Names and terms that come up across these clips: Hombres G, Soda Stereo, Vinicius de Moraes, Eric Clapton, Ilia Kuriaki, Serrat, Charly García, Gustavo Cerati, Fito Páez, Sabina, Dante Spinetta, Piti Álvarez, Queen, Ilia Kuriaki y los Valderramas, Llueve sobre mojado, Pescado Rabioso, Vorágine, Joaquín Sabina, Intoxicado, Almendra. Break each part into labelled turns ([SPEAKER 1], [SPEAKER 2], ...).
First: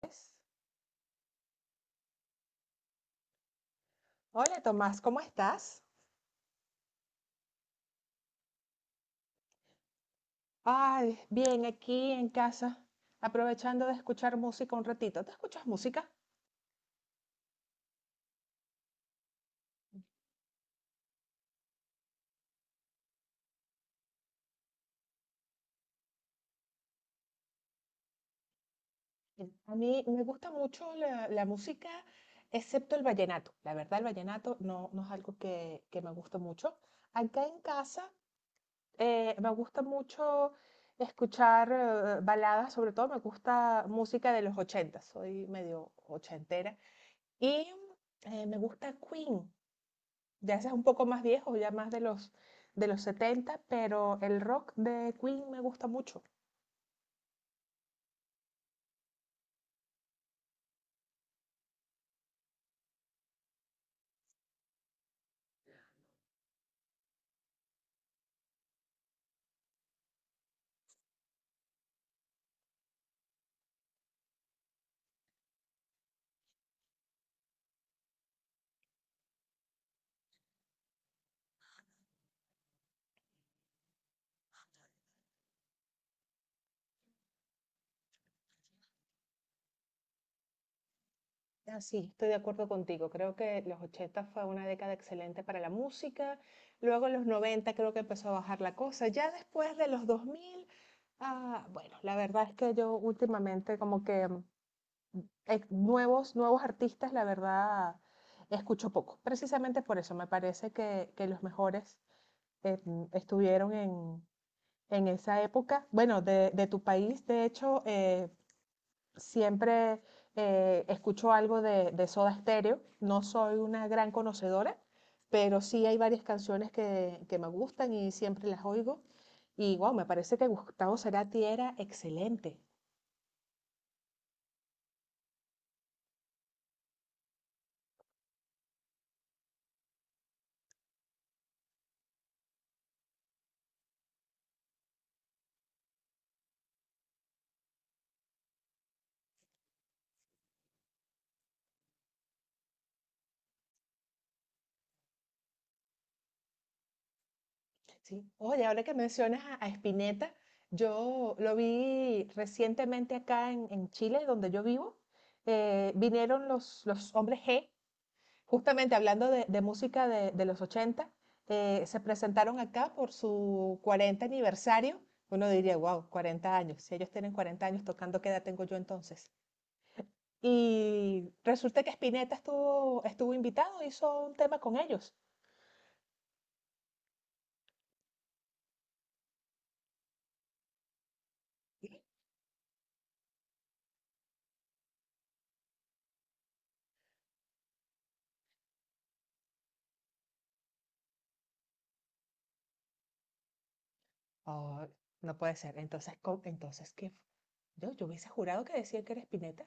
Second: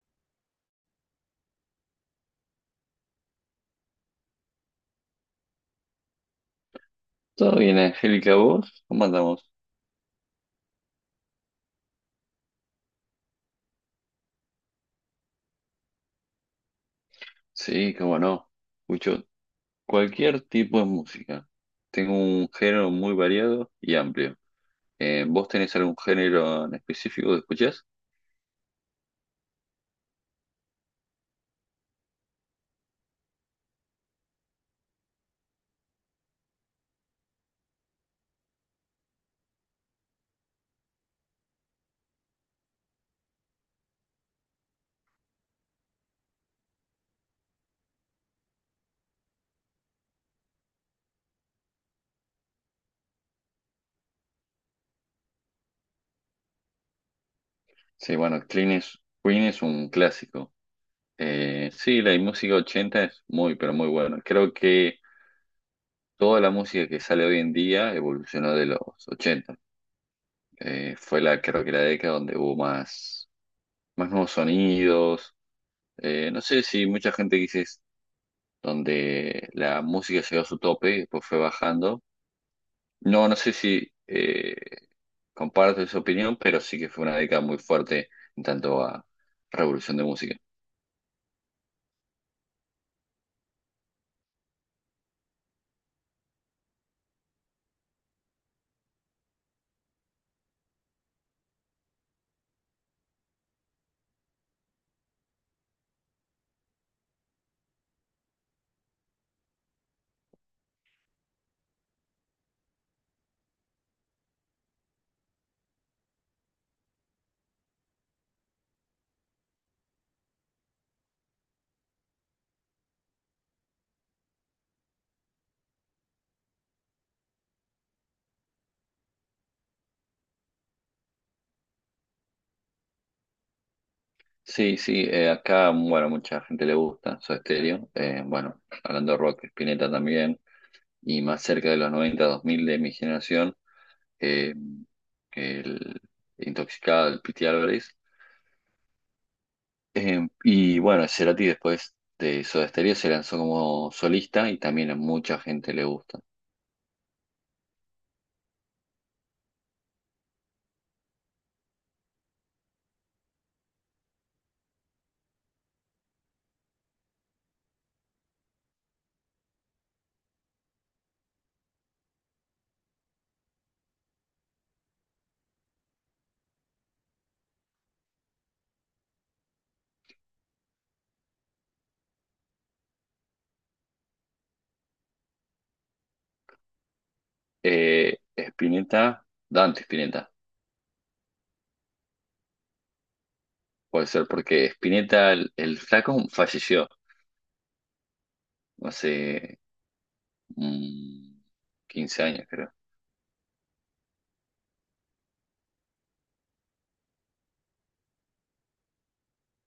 [SPEAKER 1] Pues. Hola Tomás, ¿cómo estás?
[SPEAKER 2] Todo bien, Angélica, ¿vos? ¿Cómo andamos?
[SPEAKER 1] Ay, bien, aquí en casa, aprovechando de escuchar música un ratito. ¿Te escuchas música?
[SPEAKER 2] Sí, cómo no. Escucho cualquier tipo de música. Tengo un género muy variado y amplio. ¿Vos tenés algún género en específico que escuchás?
[SPEAKER 1] Mira, a mí me gusta mucho la música, excepto el vallenato. La verdad, el vallenato no, no es algo que me gusta mucho. Acá en casa me gusta mucho escuchar baladas, sobre todo me gusta música de los 80, soy medio ochentera. Y me gusta Queen. Ya ese es un poco más viejo, ya más de los 70, pero el rock de Queen me gusta mucho.
[SPEAKER 2] Sí, bueno, Queen es un clásico. Sí, la música 80 es muy, pero muy buena. Creo que toda la música que sale hoy en día evolucionó de los 80. Fue la, creo que la década donde hubo más nuevos sonidos. No sé si mucha gente dice donde la música llegó a su tope y después fue bajando. No, no sé si comparto esa opinión, pero sí que fue una década muy fuerte en tanto a revolución de música.
[SPEAKER 1] Ah, sí, estoy de acuerdo contigo. Creo que los 80 fue una década excelente para la música. Luego en los 90 creo que empezó a bajar la cosa. Ya después de los 2000, ah, bueno, la verdad es que yo últimamente como que nuevos artistas, la verdad, escucho poco. Precisamente por eso me parece que los mejores eh, estuvieron en esa época, bueno, de tu país, de hecho, siempre escucho algo de Soda Stereo. No soy una gran conocedora, pero sí hay varias canciones que me gustan y siempre las oigo. Y wow, me parece que Gustavo Cerati era excelente.
[SPEAKER 2] Sí, sí, acá, bueno, mucha gente le gusta Soda Stereo. Bueno, hablando de rock, Spinetta también. Y más cerca de los noventa dos mil de mi generación, eh, el Intoxicado, el Piti Álvarez. Y bueno, Cerati después de Soda Stereo se lanzó como solista y también a mucha gente le gusta.
[SPEAKER 1] ¿Sí? Oye, ahora que mencionas a Spinetta, yo lo vi recientemente acá en Chile, donde yo vivo. Vinieron los hombres G. Justamente hablando de música de los 80, se presentaron acá por su 40 aniversario. Uno diría, wow, 40 años. Si ellos tienen 40 años tocando, ¿qué edad tengo yo entonces? Y resulta que Spinetta estuvo invitado, hizo un tema con ellos.
[SPEAKER 2] Spinetta, Dante Spinetta,
[SPEAKER 1] Y,
[SPEAKER 2] puede ser porque Spinetta, el flaco, falleció hace mm, 15 años, creo.
[SPEAKER 1] oh, no puede ser. Entonces, ¿qué? Yo hubiese jurado que decían que era Spinetta.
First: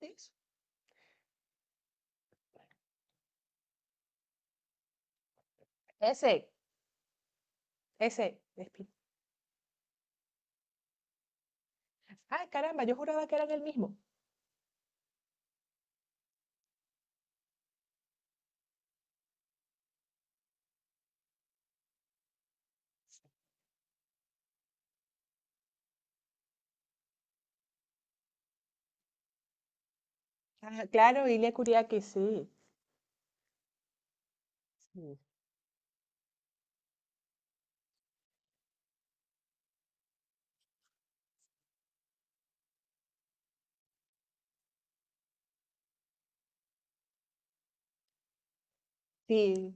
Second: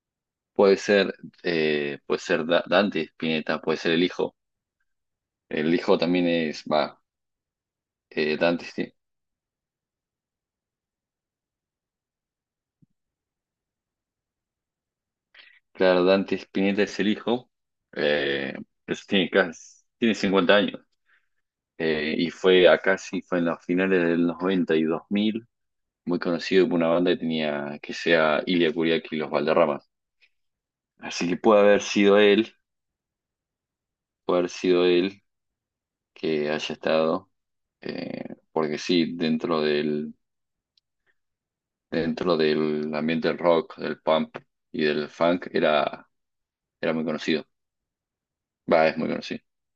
[SPEAKER 1] Dios.
[SPEAKER 2] Puede ser, puede ser Dante Spinetta, puede ser el hijo. El hijo también
[SPEAKER 1] Ese,
[SPEAKER 2] es, va, eh,
[SPEAKER 1] ese.
[SPEAKER 2] Dante, Spi-
[SPEAKER 1] Ay, caramba, yo juraba que eran el mismo.
[SPEAKER 2] claro, Dante Spinetta es el hijo, eh, pero tiene tiene 50 años. Y fue acá, sí, fue en los finales del 90 y 2000 muy conocido por una banda que tenía que sea Ilia Kuriaki y los Valderramas.
[SPEAKER 1] Ah, claro,
[SPEAKER 2] Así que
[SPEAKER 1] Ilia
[SPEAKER 2] puede haber
[SPEAKER 1] Kuriaki,
[SPEAKER 2] sido
[SPEAKER 1] sí.
[SPEAKER 2] él, puede haber sido
[SPEAKER 1] Sí.
[SPEAKER 2] él que haya estado, porque sí, dentro del ambiente del rock, del punk y del funk era muy conocido. Va, es muy conocido.
[SPEAKER 1] Sí,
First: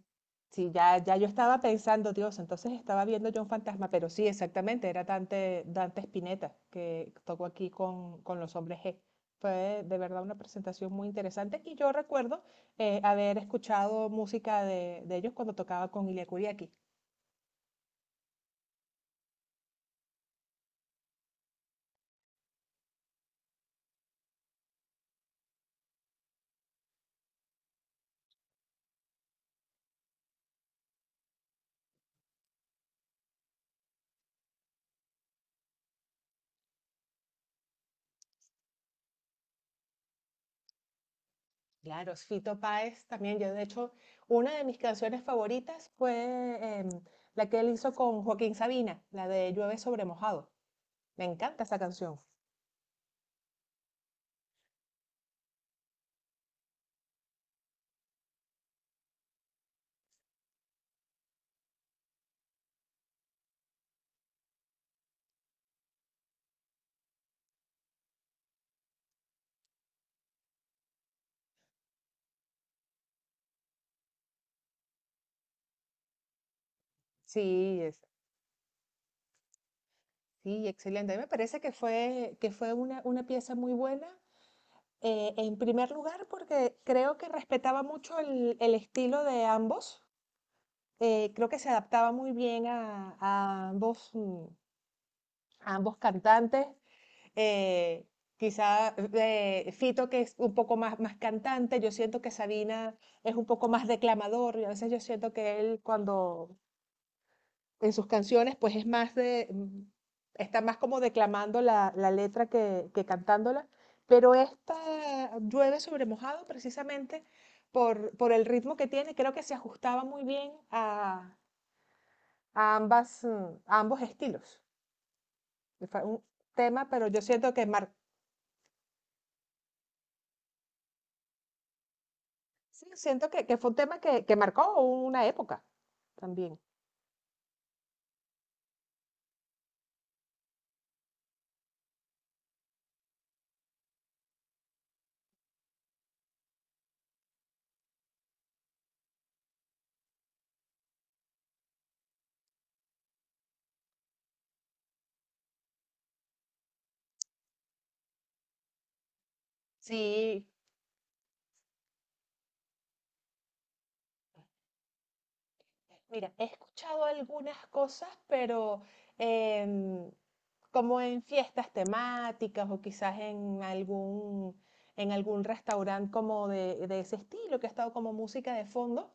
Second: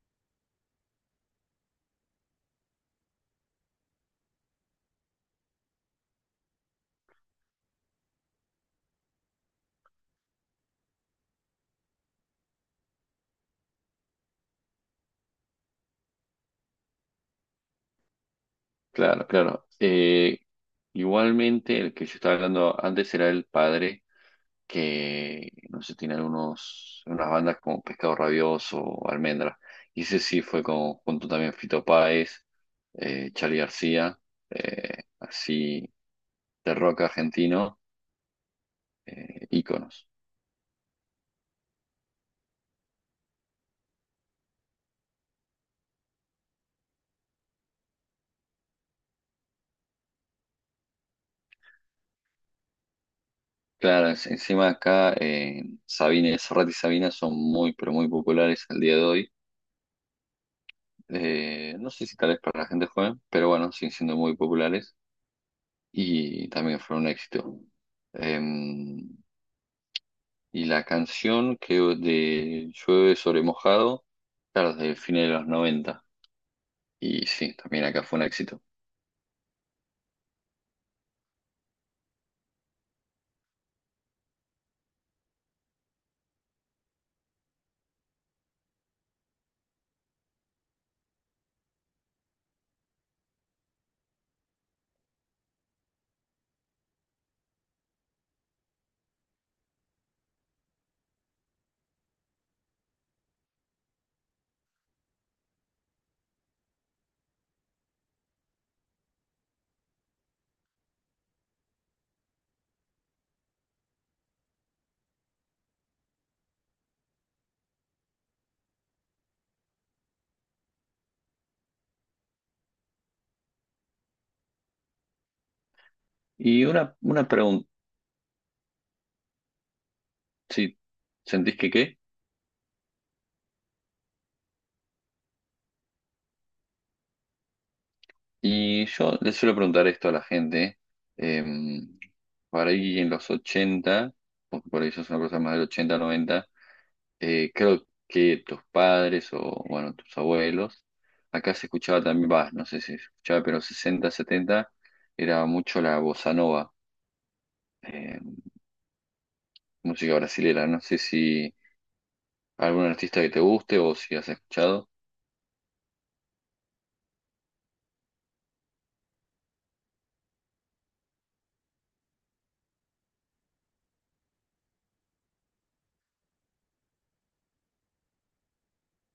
[SPEAKER 1] sí, ya, ya yo estaba pensando, Dios, entonces estaba viendo yo un fantasma, pero sí, exactamente, era Dante, Dante Spinetta que tocó aquí con los hombres G. Fue de verdad una presentación muy interesante y yo recuerdo haber escuchado música de ellos cuando tocaba con Ilia Kuriaki.
[SPEAKER 2] Claro, claro. Igualmente, el que yo estaba hablando antes era el padre que no sé, tiene unas bandas como Pescado Rabioso o Almendra. Y ese sí fue junto también a Fito Páez, Charly García, así de rock argentino, íconos.
[SPEAKER 1] Claro, Fito Páez también, yo de hecho, una de mis canciones favoritas fue la que él hizo con Joaquín Sabina, la de Llueve sobre mojado. Me encanta esa canción.
[SPEAKER 2] Claro, encima acá Sabina, Serrat y Sabina son muy, pero muy populares al día de hoy. No sé si tal vez para la gente joven, pero bueno, siguen siendo muy populares y también fueron un éxito. Em, Y la canción que de Llueve sobre mojado, claro, desde fines de los noventa. Y sí,
[SPEAKER 1] Sí,
[SPEAKER 2] también
[SPEAKER 1] es,
[SPEAKER 2] acá fue un éxito.
[SPEAKER 1] Sí, excelente. A mí me parece que fue una pieza muy buena. En primer lugar, porque creo que respetaba mucho el estilo de ambos. Creo que se adaptaba muy bien a ambos cantantes. eh, Quizá Fito, que es un poco más cantante, yo siento que Sabina es un poco más declamador. Y a veces yo siento que él, cuando en sus canciones, pues es más está más como declamando la letra que cantándola, pero esta llueve sobre mojado precisamente por el ritmo que tiene, creo que se ajustaba muy bien a ambos estilos. Fue un
[SPEAKER 2] Y
[SPEAKER 1] tema,
[SPEAKER 2] una,
[SPEAKER 1] pero yo
[SPEAKER 2] una
[SPEAKER 1] siento
[SPEAKER 2] pregunta, ¿si sentís que qué?
[SPEAKER 1] sí, siento que fue un tema que marcó una época también.
[SPEAKER 2] Y yo le suelo preguntar esto a la gente, em, por ahí en los 80 porque por ahí eso es una cosa más del 80 90 creo que tus padres o, bueno, tus abuelos, acá se escuchaba también, bah, no sé si se escuchaba, pero 60 70 era mucho la bossa nova. Eh, Música
[SPEAKER 1] Sí,
[SPEAKER 2] brasilera. No sé si algún artista que te guste o si has escuchado.
[SPEAKER 1] mira, he escuchado algunas cosas, pero em, como en fiestas temáticas o quizás en algún restaurante como de ese estilo, que ha estado como música de fondo.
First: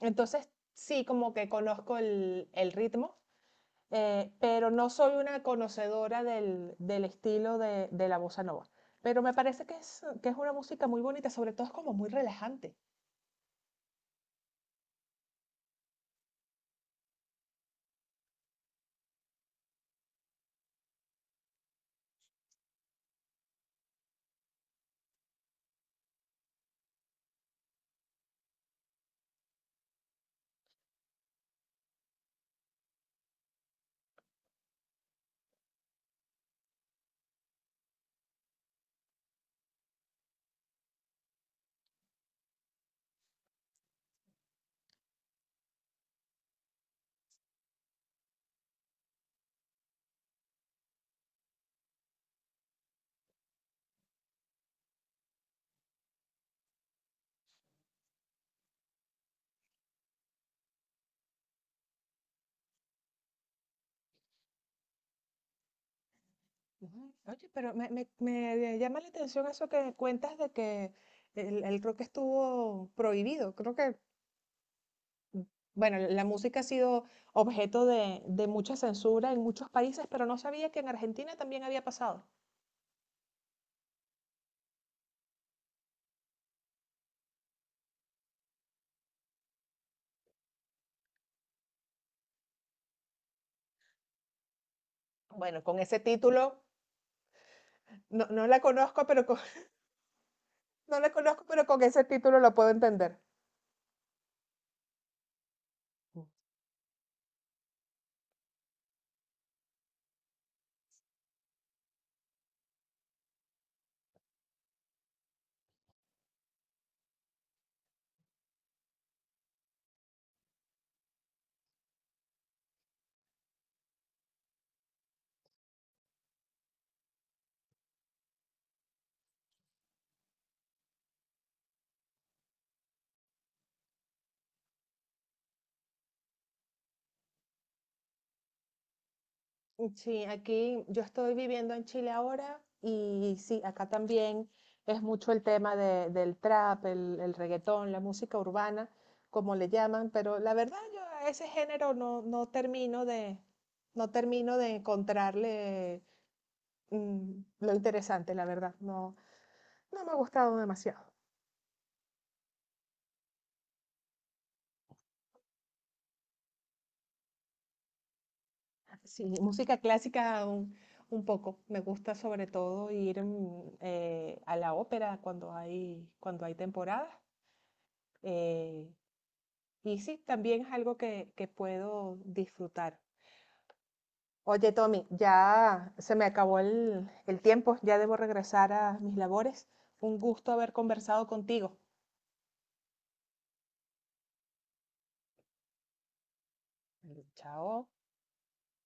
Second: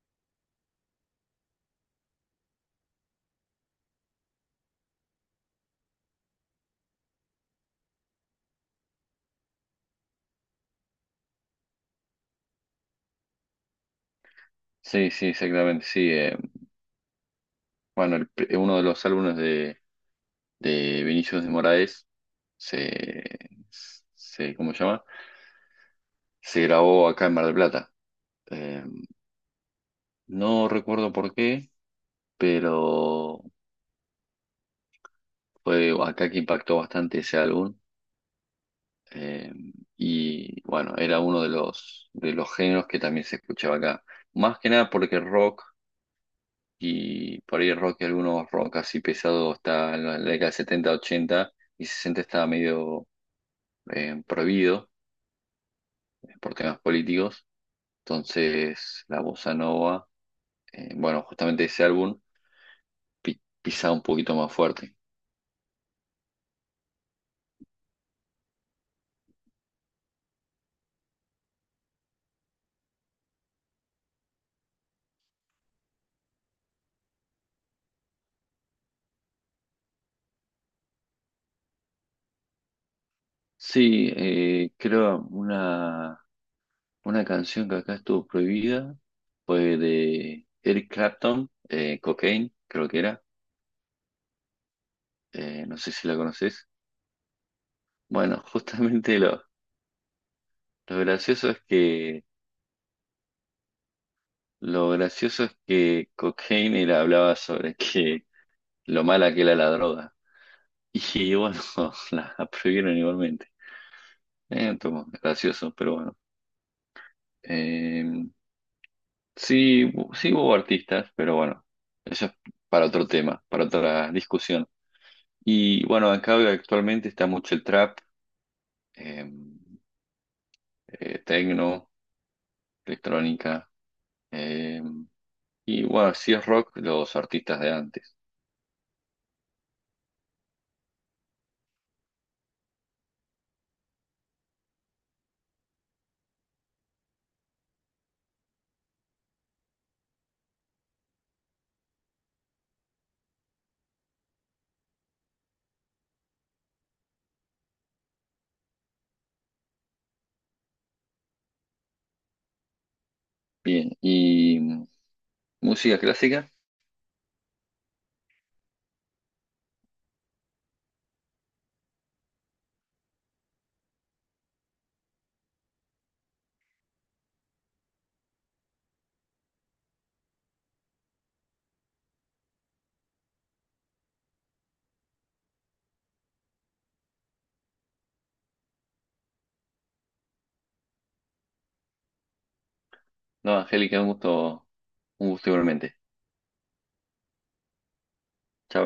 [SPEAKER 1] Entonces, sí, como que conozco el ritmo, pero no soy una conocedora del estilo de la bossa nova. Pero me parece que es una música muy bonita, sobre todo es como muy relajante.
[SPEAKER 2] Sí, sí, exactamente, sí. Bueno, el uno de los álbumes de Vinicius de Moraes se, se, ¿cómo se llama? Se grabó acá en Mar del Plata. Eh, no recuerdo por qué, pero fue acá que impactó bastante ese álbum. Eh, y bueno, era uno de los géneros que también se escuchaba acá. Más que nada porque rock y por ahí rock, algunos rock así pesado está en la década de 70 80 y 60 estaba medio prohibido por temas políticos. Entonces la bossa nova, bueno, justamente ese álbum pisaba un poquito más fuerte.
[SPEAKER 1] Ujú. Oye, pero me llama la atención eso que cuentas de que el rock estuvo prohibido. Creo que Bueno, la música ha sido objeto de mucha censura en muchos países, pero no sabía que en Argentina también había pasado.
[SPEAKER 2] Sí, creo una canción que acá estuvo prohibida fue de Eric Clapton, Cocaine, creo que era.
[SPEAKER 1] Bueno,
[SPEAKER 2] No
[SPEAKER 1] con
[SPEAKER 2] sé
[SPEAKER 1] ese
[SPEAKER 2] si la
[SPEAKER 1] título,
[SPEAKER 2] conoces.
[SPEAKER 1] no,
[SPEAKER 2] Bueno,
[SPEAKER 1] no la conozco,
[SPEAKER 2] justamente
[SPEAKER 1] pero con, no
[SPEAKER 2] lo
[SPEAKER 1] la conozco,
[SPEAKER 2] gracioso es
[SPEAKER 1] pero con ese
[SPEAKER 2] que
[SPEAKER 1] título lo puedo entender.
[SPEAKER 2] Lo gracioso es que Cocaine le hablaba sobre que lo mala que era la droga. Y bueno, la prohibieron igualmente. Entonces, gracioso, pero bueno. Eh, sí, sí hubo artistas, pero bueno, eso es para otro tema, para otra discusión. Y bueno, acá actualmente está mucho el trap, eh, tecno, electrónica. eh, y bueno, si es rock, los artistas de antes.
[SPEAKER 1] Mm. Sí, aquí yo estoy viviendo en Chile ahora y sí, acá también es mucho el tema del trap, el reggaetón, la música urbana, como le llaman, pero la verdad yo a ese género no, no termino de encontrarle lo interesante, la verdad. No, no me ha gustado demasiado.
[SPEAKER 2] Bien, y música clásica.
[SPEAKER 1] Sí, música clásica un poco. Me gusta sobre todo ir a la ópera cuando hay temporada. eh, y sí, también es algo que puedo disfrutar. Oye, Tommy, ya se me acabó el tiempo, ya debo regresar a mis labores. Un gusto haber conversado contigo.
[SPEAKER 2] No, Angélica, un gusto igualmente.
[SPEAKER 1] Chao.
[SPEAKER 2] Chao.